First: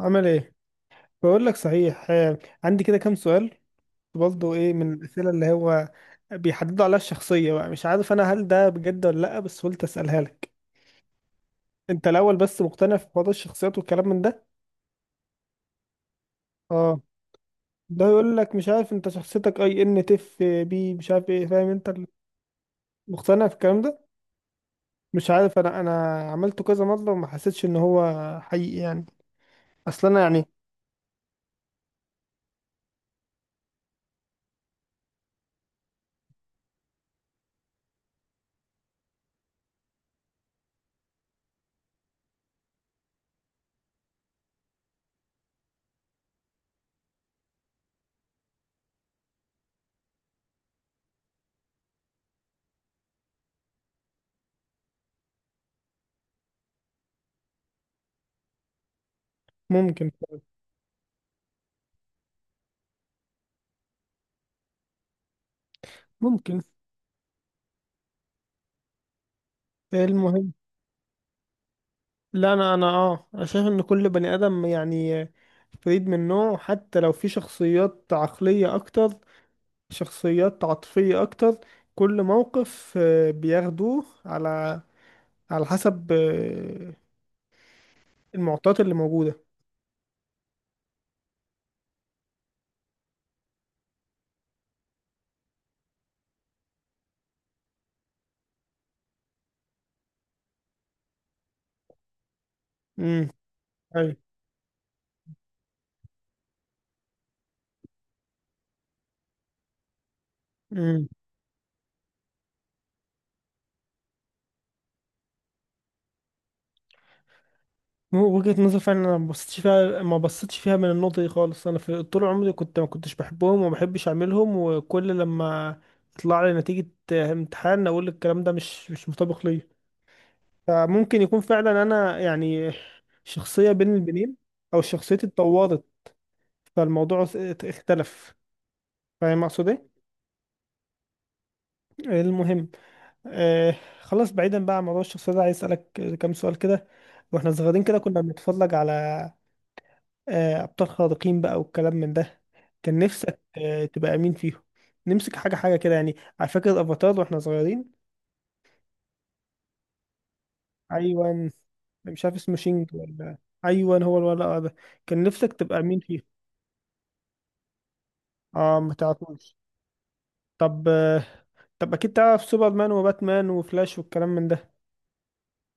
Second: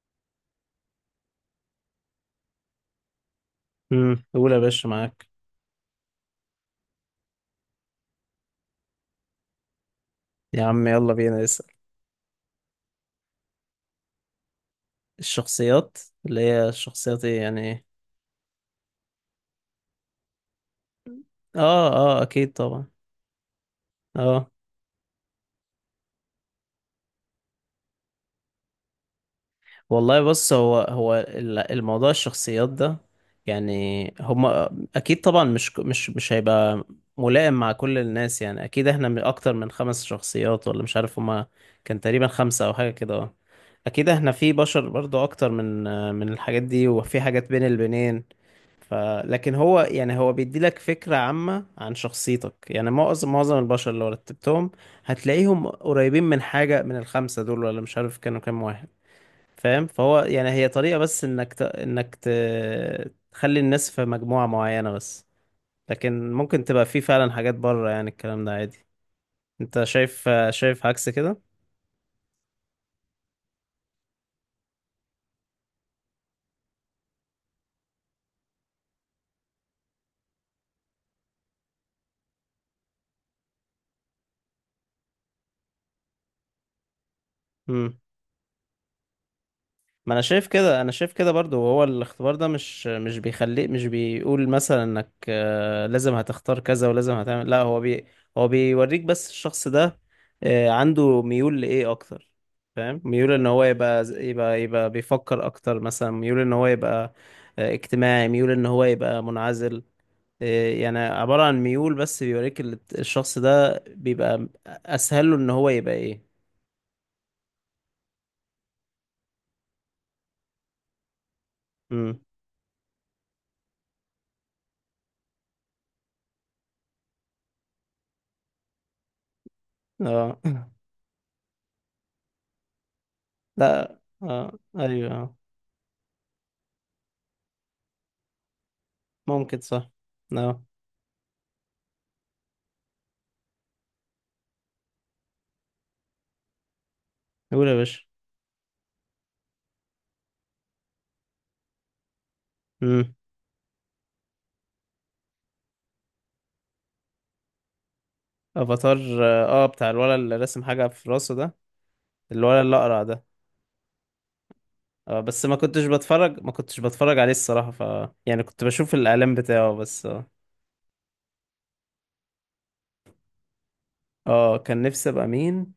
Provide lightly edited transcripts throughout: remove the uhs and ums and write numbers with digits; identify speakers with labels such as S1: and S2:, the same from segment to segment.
S1: عمل ايه؟ بقول لك صحيح، عندي كده كام سؤال.
S2: قول
S1: برضه
S2: يا
S1: ايه
S2: باشا
S1: من
S2: معاك.
S1: الاسئله اللي هو بيحددوا عليها الشخصيه؟ بقى مش عارف انا هل ده بجد ولا لا، بس قلت اسالها لك.
S2: يا عم يلا بينا نسأل.
S1: انت الاول، بس مقتنع في حوار الشخصيات والكلام من ده؟
S2: الشخصيات اللي هي
S1: اه.
S2: الشخصيات ايه يعني إيه؟
S1: ده يقول لك مش عارف انت شخصيتك اي ان تف بي، مش عارف ايه، فاهم
S2: اه.
S1: انت
S2: اه اكيد طبعا.
S1: مقتنع في الكلام ده؟
S2: اه
S1: مش عارف، انا عملته كذا مره وما حسيتش ان هو حقيقي يعني، اصل
S2: والله
S1: انا يعني.
S2: بص، هو الموضوع الشخصيات ده، يعني هما اكيد طبعا مش هيبقى ملائم مع كل الناس، يعني اكيد احنا من اكتر من خمس شخصيات ولا مش عارف، هما كان تقريبا خمسة او حاجة كده اه. اكيد احنا في بشر برضو اكتر من الحاجات دي، وفي حاجات بين البنين. ف... لكن هو يعني هو بيديلك فكرة عامة عن شخصيتك، يعني معظم البشر اللي رتبتهم هتلاقيهم قريبين من حاجة من الخمسة دول، ولا مش عارف كانوا كام واحد. فاهم؟
S1: ممكن
S2: فهو يعني هي طريقة بس انك تخلي الناس في مجموعة معينة بس، لكن
S1: ممكن.
S2: ممكن تبقى في فعلا حاجات بره، يعني الكلام ده عادي. انت شايف
S1: المهم،
S2: شايف عكس كده؟
S1: لا انا انا اه أنا شايف ان كل بني ادم يعني فريد من نوعه، حتى لو في شخصيات عقلية اكتر، شخصيات عاطفية اكتر، كل موقف بياخدوه على على حسب المعطيات اللي موجودة.
S2: ما انا شايف كده، انا شايف كده برضو. وهو الاختبار ده مش بيخليك، مش بيقول مثلا انك لازم هتختار كذا ولازم هتعمل، لا هو بيوريك بس الشخص ده عنده ميول لايه اكتر. فاهم؟
S1: امم.
S2: ميول ان هو يبقى
S1: ايوه.
S2: يبقى يبقى بيفكر اكتر، مثلا ميول ان هو يبقى اجتماعي، ميول ان هو يبقى منعزل، يعني
S1: امم.
S2: عبارة عن ميول. بس بيوريك الشخص ده بيبقى اسهل له ان هو يبقى ايه.
S1: وجهة نظر فعلا انا ما بصيتش فيها، من النقطة دي خالص. انا في
S2: امم.
S1: طول عمري ما كنتش بحبهم وما بحبش اعملهم، وكل لما يطلع لي نتيجة امتحان اقول الكلام ده مش مطابق ليا.
S2: اه
S1: فممكن يكون فعلا انا يعني شخصية بين
S2: لا
S1: البنين،
S2: اه.
S1: او شخصيتي
S2: ايوه.
S1: اتطورت، فالموضوع اختلف، فاهم
S2: ممكن
S1: اقصد
S2: صح.
S1: ايه؟
S2: اه.
S1: المهم آه خلاص، بعيدا بقى عن موضوع الشخصية ده، عايز اسالك كام سؤال كده. واحنا
S2: قول يا
S1: صغيرين كده
S2: باشا.
S1: كنا بنتفرج على ابطال خارقين بقى والكلام من ده، كان
S2: امم.
S1: نفسك تبقى مين فيهم؟ نمسك حاجة حاجة كده، يعني على فكرة افاتار واحنا صغيرين.
S2: افاتار؟ اه بتاع الولد اللي رسم حاجة في راسه
S1: ايوان،
S2: ده؟
S1: مش عارف اسمه
S2: الولد اللي
S1: شينج
S2: اقرع ده؟
S1: ولا... ايوان، هو الولد ده،
S2: اه
S1: كان
S2: بس
S1: نفسك تبقى مين فيهم؟
S2: ما كنتش بتفرج عليه الصراحة. يعني كنت
S1: اه،
S2: بشوف
S1: ما
S2: الاعلان
S1: تعرفوش.
S2: بتاعه بس اه.
S1: طب، طب اكيد تعرف سوبرمان وباتمان وفلاش والكلام من
S2: اه
S1: ده.
S2: كان نفسي ابقى مين.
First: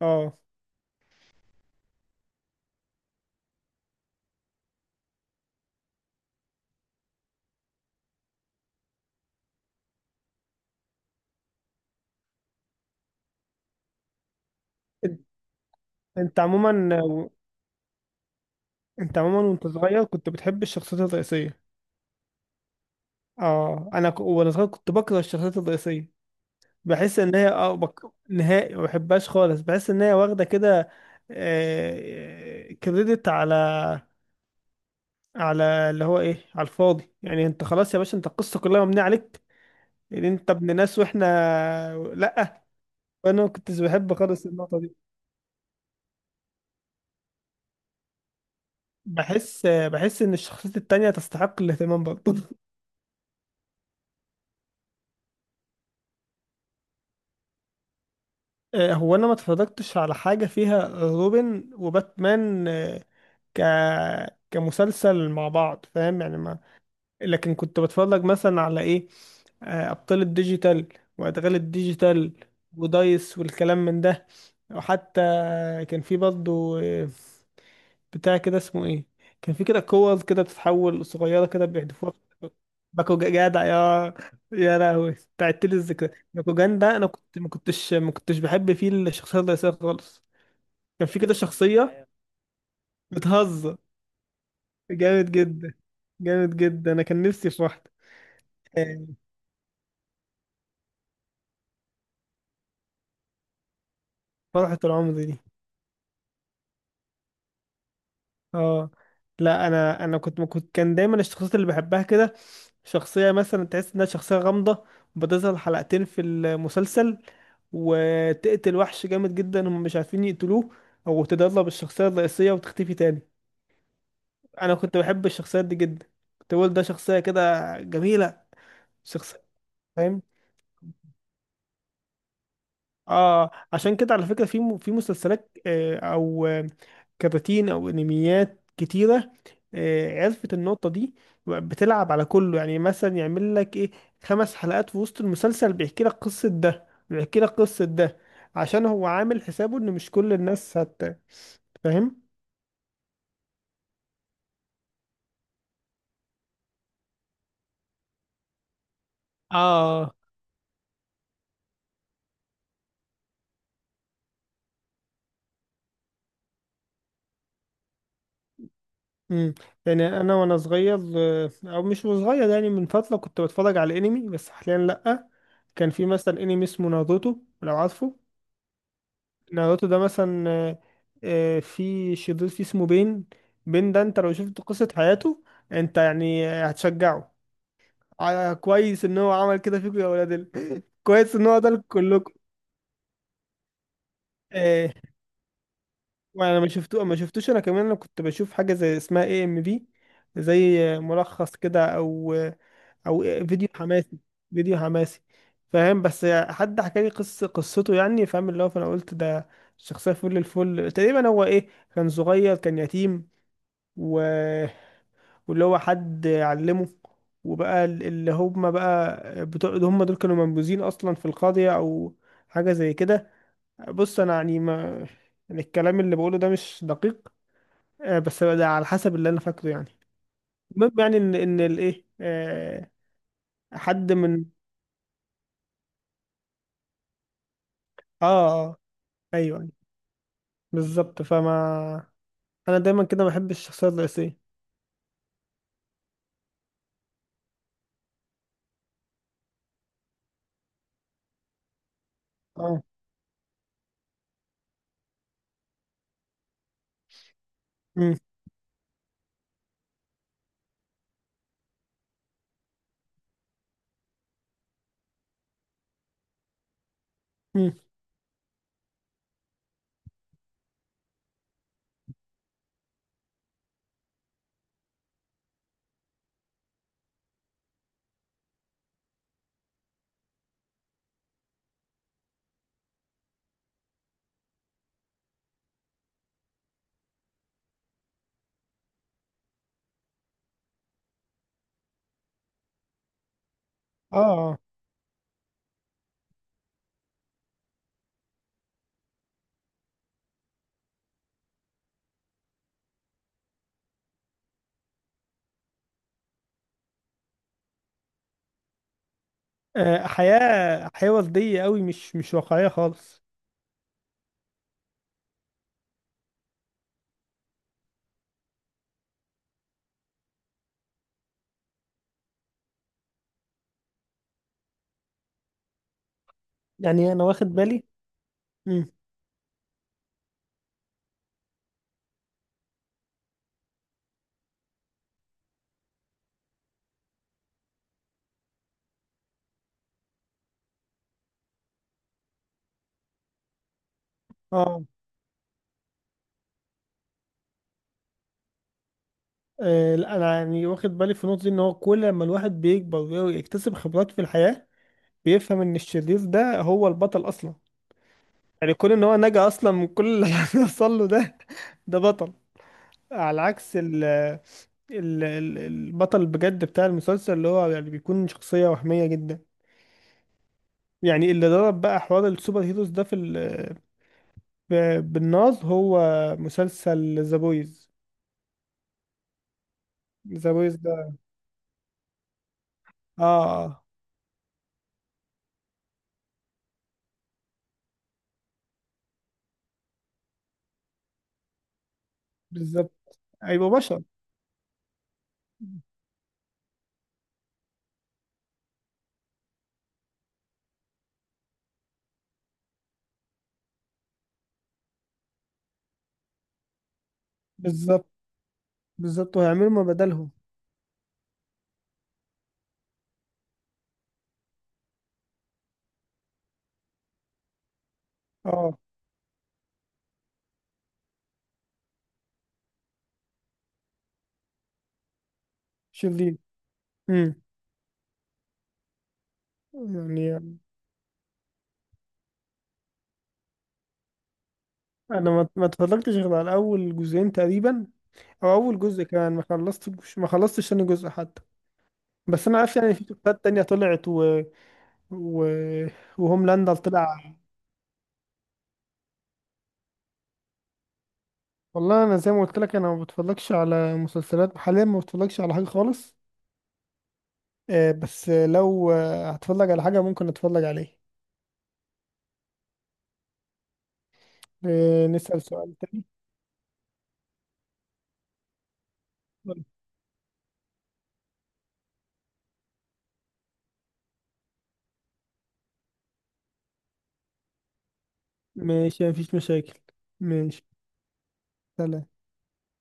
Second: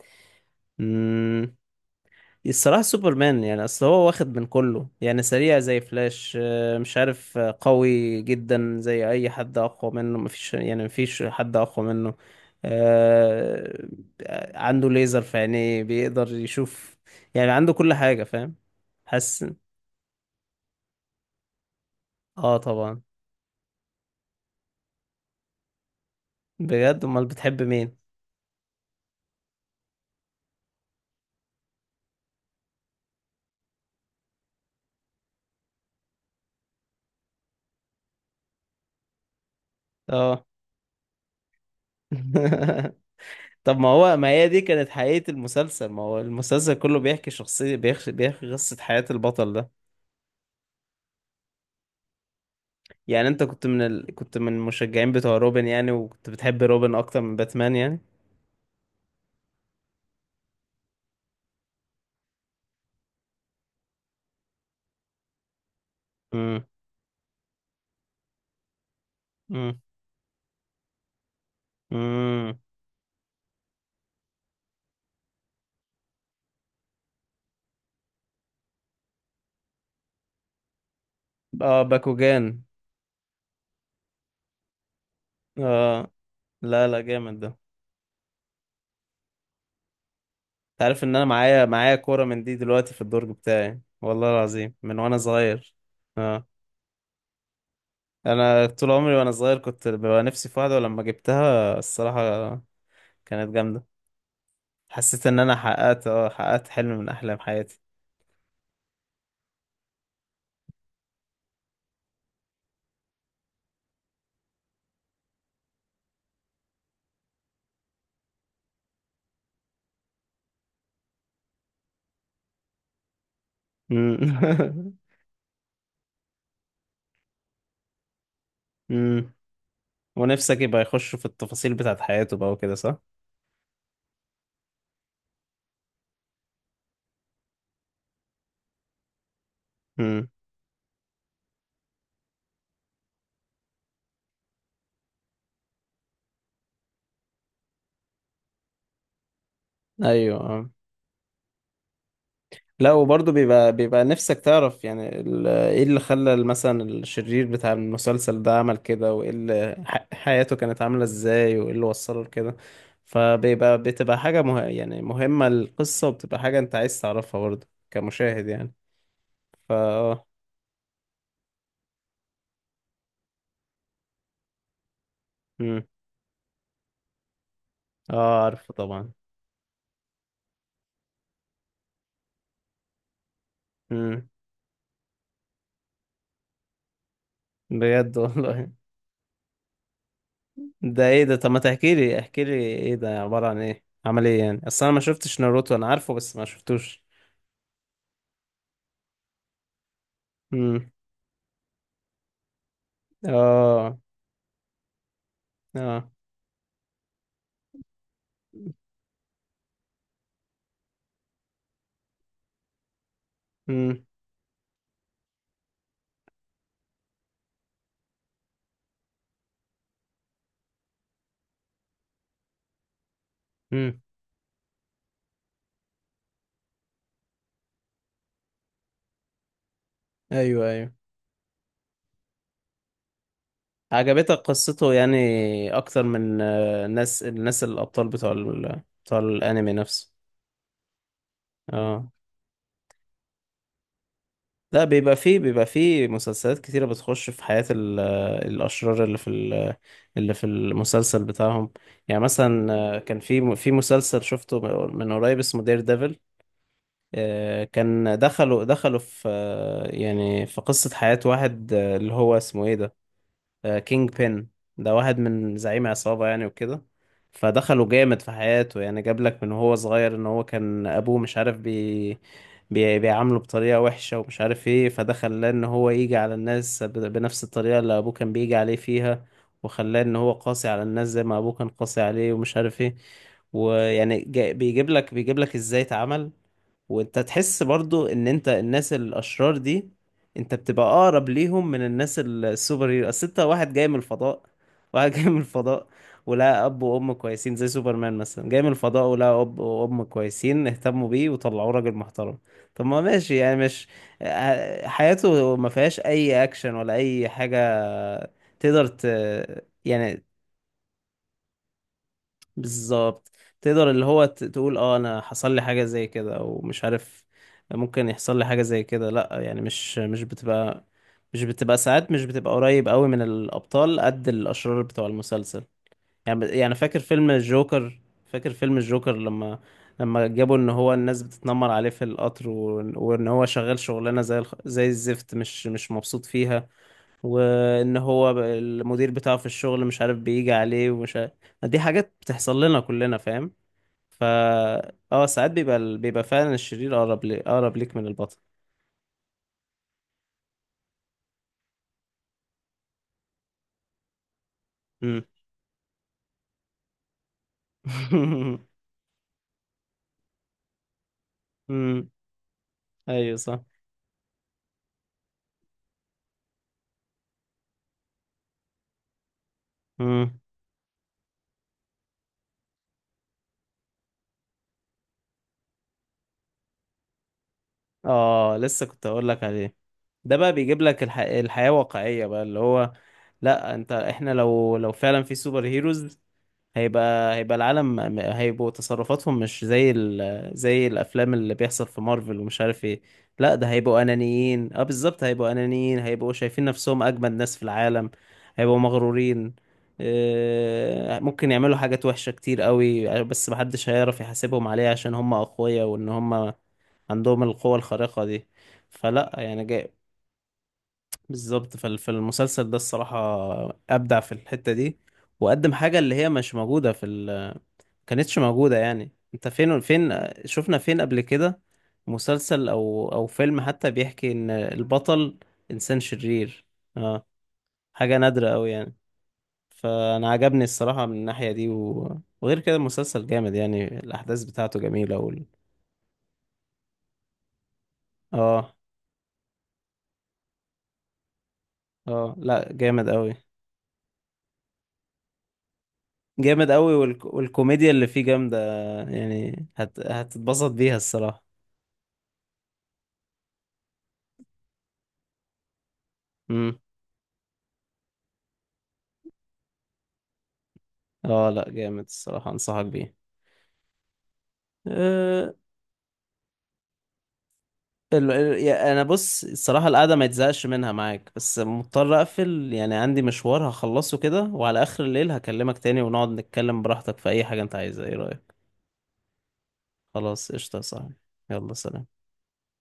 S1: اه.
S2: امم. الصراحة سوبرمان، يعني أصل هو واخد من كله، يعني سريع زي فلاش، مش عارف، قوي جدا زي أي حد، أقوى منه مفيش، يعني مفيش حد أقوى منه. آه، عنده
S1: انت
S2: ليزر في عينيه، بيقدر
S1: أنت عموما،
S2: يشوف، يعني عنده كل حاجة. فاهم؟
S1: انت
S2: حاسس.
S1: عموما وانت صغير كنت بتحب الشخصيات الرئيسيه؟
S2: اه طبعا.
S1: اه، وانا صغير كنت بكره الشخصيات الرئيسيه.
S2: بجد؟
S1: بحس
S2: أمال
S1: ان هي
S2: بتحب مين؟
S1: نهائي ما بحبهاش خالص، بحس ان هي واخده كده كريدت على على اللي هو ايه، على الفاضي. يعني انت خلاص يا باشا، انت القصه كلها مبنيه عليك، يعني
S2: اه
S1: انت ابن ناس واحنا... لا. فانا ما
S2: طب
S1: كنتش
S2: ما
S1: بحب
S2: هو، ما
S1: خالص
S2: هي دي
S1: النقطه
S2: كانت
S1: دي.
S2: حقيقة المسلسل، ما هو المسلسل كله بيحكي شخصية، بيحكي قصة حياة البطل
S1: بحس
S2: ده.
S1: بحس ان الشخصيات التانية تستحق الاهتمام برضه.
S2: يعني انت كنت من المشجعين بتوع روبن يعني؟ وكنت بتحب روبن اكتر من باتمان يعني؟
S1: هو انا ما اتفرجتش على حاجة فيها روبن وباتمان آه، ك كمسلسل مع بعض، فاهم يعني ما...
S2: امم.
S1: لكن كنت بتفرج مثلا على ايه،
S2: امم.
S1: ابطال الديجيتال وادغال الديجيتال
S2: امم.
S1: ودايس والكلام من ده. وحتى كان في برضه بتاع كده اسمه ايه، كان في كده كور كده بتتحول صغيره كده
S2: اه
S1: بيحدفوها.
S2: باكوجان.
S1: باكوجان! جدع يا لهوي، بتاعت لي
S2: اه
S1: الذكرى. باكوجان
S2: لا
S1: ده
S2: لا،
S1: انا كنت
S2: جامد ده. انت
S1: ما كنتش بحب فيه الشخصيه الرئيسيه خالص.
S2: عارف
S1: كان
S2: ان
S1: في
S2: انا
S1: كده
S2: معايا
S1: شخصيه
S2: كورة من دي دلوقتي في الدرج
S1: بتهزر
S2: بتاعي والله العظيم من وانا
S1: جامد جدا،
S2: صغير. اه.
S1: جامد جدا، انا كان نفسي في واحده
S2: انا طول
S1: آه،
S2: عمري وانا صغير كنت ببقى نفسي في واحدة، ولما جبتها الصراحة كانت جامدة.
S1: فرحه العمر
S2: حسيت
S1: دي.
S2: ان انا حققت حلم من احلام حياتي.
S1: اه، لا، انا انا كنت كنت كان دايما الشخصيات اللي بحبها كده شخصية مثلا تحس انها شخصية غامضة، بتظهر حلقتين في المسلسل وتقتل وحش جامد جدا هم مش عارفين يقتلوه، او تدرب الشخصية الرئيسية وتختفي تاني. انا
S2: امم
S1: كنت بحب الشخصيات دي جدا، كنت بقول ده شخصية كده جميلة،
S2: امم.
S1: شخصية، فاهم.
S2: ونفسك يبقى يخش في التفاصيل بتاعت حياته بقى وكده، صح؟
S1: اه، عشان كده على فكرة في في مسلسلات او كراتين او انميات كتيرة،
S2: امم.
S1: عرفت النقطة دي، بتلعب على كله. يعني مثلا يعمل لك ايه، 5 حلقات في وسط المسلسل بيحكي لك قصة ده بيحكي لك قصة ده، عشان هو عامل حسابه ان مش كل
S2: ايوه. آه.
S1: الناس هت... فاهم.
S2: لا، وبرضه بيبقى نفسك تعرف يعني ايه اللي خلى مثلا الشرير بتاع المسلسل ده عمل كده، وايه اللي
S1: اه.
S2: حياته كانت عاملة ازاي، وايه اللي وصله لكده. بتبقى حاجة يعني مهمة القصة، وبتبقى حاجة انت عايز تعرفها برضه كمشاهد يعني.
S1: امم.
S2: فا
S1: يعني
S2: اه
S1: انا وانا صغير او مش صغير، يعني من فترة، كنت بتفرج على انمي، بس حاليا لأ.
S2: امم.
S1: كان في مثلا انمي اسمه ناروتو، لو عارفه.
S2: اه عارفه طبعا.
S1: ناروتو ده مثلا في شرير فيه اسمه بين. بين ده انت
S2: امم.
S1: لو شفت قصة حياته، انت يعني هتشجعه،
S2: بجد والله.
S1: كويس ان هو عمل كده فيكم يا ولاد
S2: ده ايه
S1: كويس
S2: ده؟
S1: ان
S2: طب ما
S1: هو ده
S2: تحكي لي
S1: كلكم
S2: احكي لي، ايه ده؟ عبارة عن ايه؟ عمل ايه يعني؟ اصل
S1: آه،
S2: انا ما شفتش ناروتو، انا عارفه بس ما
S1: وانا
S2: شفتوش.
S1: ما شفتوش انا كمان. انا كنت بشوف حاجة زي اسمها AMV، زي ملخص كده، او فيديو
S2: اه.
S1: حماسي، فيديو حماسي، فاهم.
S2: اه.
S1: بس حد حكى لي قصة قصته، يعني فاهم اللي هو، فانا قلت ده شخصية فل الفل تقريبا. هو ايه، كان صغير كان يتيم
S2: امم.
S1: و... واللي هو حد علمه، وبقى اللي هم بقى بتوع هم دول كانوا منبوذين اصلا في القاضية، او حاجة زي كده.
S2: امم.
S1: بص، انا يعني ما، يعني الكلام اللي بقوله ده مش دقيق بس ده على حسب اللي انا فاكره يعني.
S2: ايوه.
S1: المهم
S2: ايوه.
S1: يعني ان الايه، حد
S2: عجبتك
S1: من...
S2: قصته يعني اكتر من آه، الناس الناس الابطال
S1: اه.
S2: بتوع
S1: اه.
S2: بتوع
S1: ايوه، أيوة،
S2: الانمي نفسه؟
S1: بالظبط، فما
S2: اه
S1: انا دايما كده بحب الشخصيات الرئيسية.
S2: لا، بيبقى فيه مسلسلات كتيرة بتخش في حياة ال... آه، الاشرار اللي في المسلسل بتاعهم. يعني مثلا
S1: اه.
S2: كان في مسلسل شفته من قريب اسمه دير ديفل،
S1: امم.
S2: كان دخلوا في في قصة حياة واحد، اللي هو اسمه ايه ده، كينج بين. ده واحد من زعيم عصابة يعني وكده.
S1: امم.
S2: فدخله جامد في حياته، يعني جاب لك من هو صغير ان هو كان ابوه مش عارف بيعامله بطريقة وحشة ومش عارف ايه، فده خلاه ان هو يجي على الناس بنفس الطريقة اللي ابوه كان بيجي عليه فيها، وخلاه ان هو قاسي على الناس زي ما ابوه كان قاسي عليه ومش عارف ايه. ويعني بيجيب لك ازاي اتعمل. وانت تحس برضو ان انت الناس الاشرار دي انت بتبقى اقرب ليهم من الناس السوبر هيرو، اصل انت واحد جاي من
S1: اه.
S2: الفضاء،
S1: آه.
S2: واحد جاي من الفضاء، ولا اب وام كويسين زي سوبرمان مثلا، جاي من الفضاء ولا اب وام كويسين اهتموا بيه وطلعوه راجل محترم. طب ما ماشي، يعني مش حياته ما فيهاش اي اكشن ولا اي حاجة. تقدر ت... يعني
S1: حياة حياة وردية قوي، مش واقعية خالص.
S2: بالظبط تقدر اللي هو تقول اه انا حصل لي حاجة زي كده، او مش عارف ممكن يحصل لي حاجة زي كده. لا يعني مش بتبقى، مش بتبقى ساعات، مش بتبقى قريب قوي من الابطال قد الاشرار بتوع المسلسل. يعني
S1: يعني انا واخد بالي.
S2: فاكر فيلم
S1: مم.
S2: الجوكر لما جابوا ان هو الناس بتتنمر عليه في القطر، وإن هو شغال شغلانة زي زي الزفت، مش مبسوط فيها، وان هو المدير بتاعه في الشغل مش عارف بيجي عليه ومش عارف. دي حاجات بتحصل لنا كلنا. فاهم؟ فا
S1: اه.
S2: اه ساعات بيبقى بيبقى فعلا الشرير اقرب ليك من البطل.
S1: لا، انا يعني واخد بالي في النقطه دي، ان هو كل ما الواحد بيكبر ويكتسب خبرات في الحياه
S2: امم
S1: بيفهم ان الشرير ده هو البطل اصلا. يعني كون ان هو نجا اصلا من كل اللي حصل له ده، ده
S2: امم.
S1: بطل،
S2: ايوه
S1: على
S2: صح.
S1: عكس البطل بجد بتاع المسلسل، اللي هو يعني بيكون شخصيه وهميه جدا.
S2: امم.
S1: يعني اللي ضرب بقى حوار السوبر هيروز ده بالناز، هو مسلسل ذا بويز.
S2: اه لسه كنت اقول لك عليه. ده بقى
S1: ذا بويز
S2: بيجيب لك
S1: ده.
S2: الحياة واقعية بقى. اللي هو
S1: اه.
S2: لا، انت، احنا لو فعلا في سوبر هيروز، هيبقوا تصرفاتهم مش زي زي الافلام اللي بيحصل في مارفل ومش عارف
S1: بالظبط،
S2: ايه. لا، ده
S1: هيبقوا
S2: هيبقوا
S1: بشر،
S2: انانيين. اه بالظبط، هيبقوا انانيين، هيبقوا شايفين نفسهم اجمد ناس في العالم، هيبقوا مغرورين. ممكن يعملوا حاجات وحشة كتير قوي، بس محدش هيعرف يحاسبهم عليها عشان هم اقوياء وان هم عندهم القوة
S1: بالظبط،
S2: الخارقة دي. فلا
S1: بالظبط،
S2: يعني
S1: وهيعملوا ما
S2: جاي،
S1: بدلهم.
S2: بالظبط. فالمسلسل ده الصراحة ابدع في الحتة دي، وقدم حاجة اللي هي مش موجودة في، كانتش
S1: اه،
S2: موجودة. يعني انت فين شفنا فين قبل كده مسلسل او فيلم حتى بيحكي ان البطل انسان
S1: شرير.
S2: شرير؟ اه.
S1: امم.
S2: حاجة نادرة قوي يعني. فانا
S1: يعني
S2: عجبني الصراحة من الناحية دي و... وغير كده المسلسل جامد، يعني الاحداث بتاعته جميلة
S1: انا
S2: وال...
S1: ما اتفرجتش غير على اول جزئين تقريبا، او
S2: اه.
S1: اول جزء كمان، ما خلصتش ثاني جزء حتى.
S2: اه
S1: بس انا
S2: لا
S1: عارف يعني في
S2: جامد قوي.
S1: شخصيات تانية طلعت و... و...
S2: جامد
S1: وهوملاندر
S2: قوي.
S1: طلع.
S2: والكوميديا اللي فيه جامدة، يعني هتتبسط بيها الصراحة.
S1: والله انا زي ما قلت لك، انا ما بتفرجش على مسلسلات حاليا، ما بتفرجش على حاجه خالص،
S2: امم.
S1: بس لو هتفرج على حاجه ممكن اتفرج عليه.
S2: اه لا جامد، الصراحة انصحك بيه.
S1: نسأل
S2: آه،
S1: سؤال تاني.
S2: انا بص، الصراحه القعده ما يتزهقش منها معاك، بس مضطر اقفل يعني، عندي مشوار هخلصه كده، وعلى اخر الليل هكلمك تاني ونقعد نتكلم براحتك في اي حاجه انت عايزها. ايه رايك؟
S1: ماشي، مفيش مشاكل.
S2: خلاص
S1: ماشي.
S2: قشطه يا صاحبي. يلا
S1: سلام.
S2: سلام.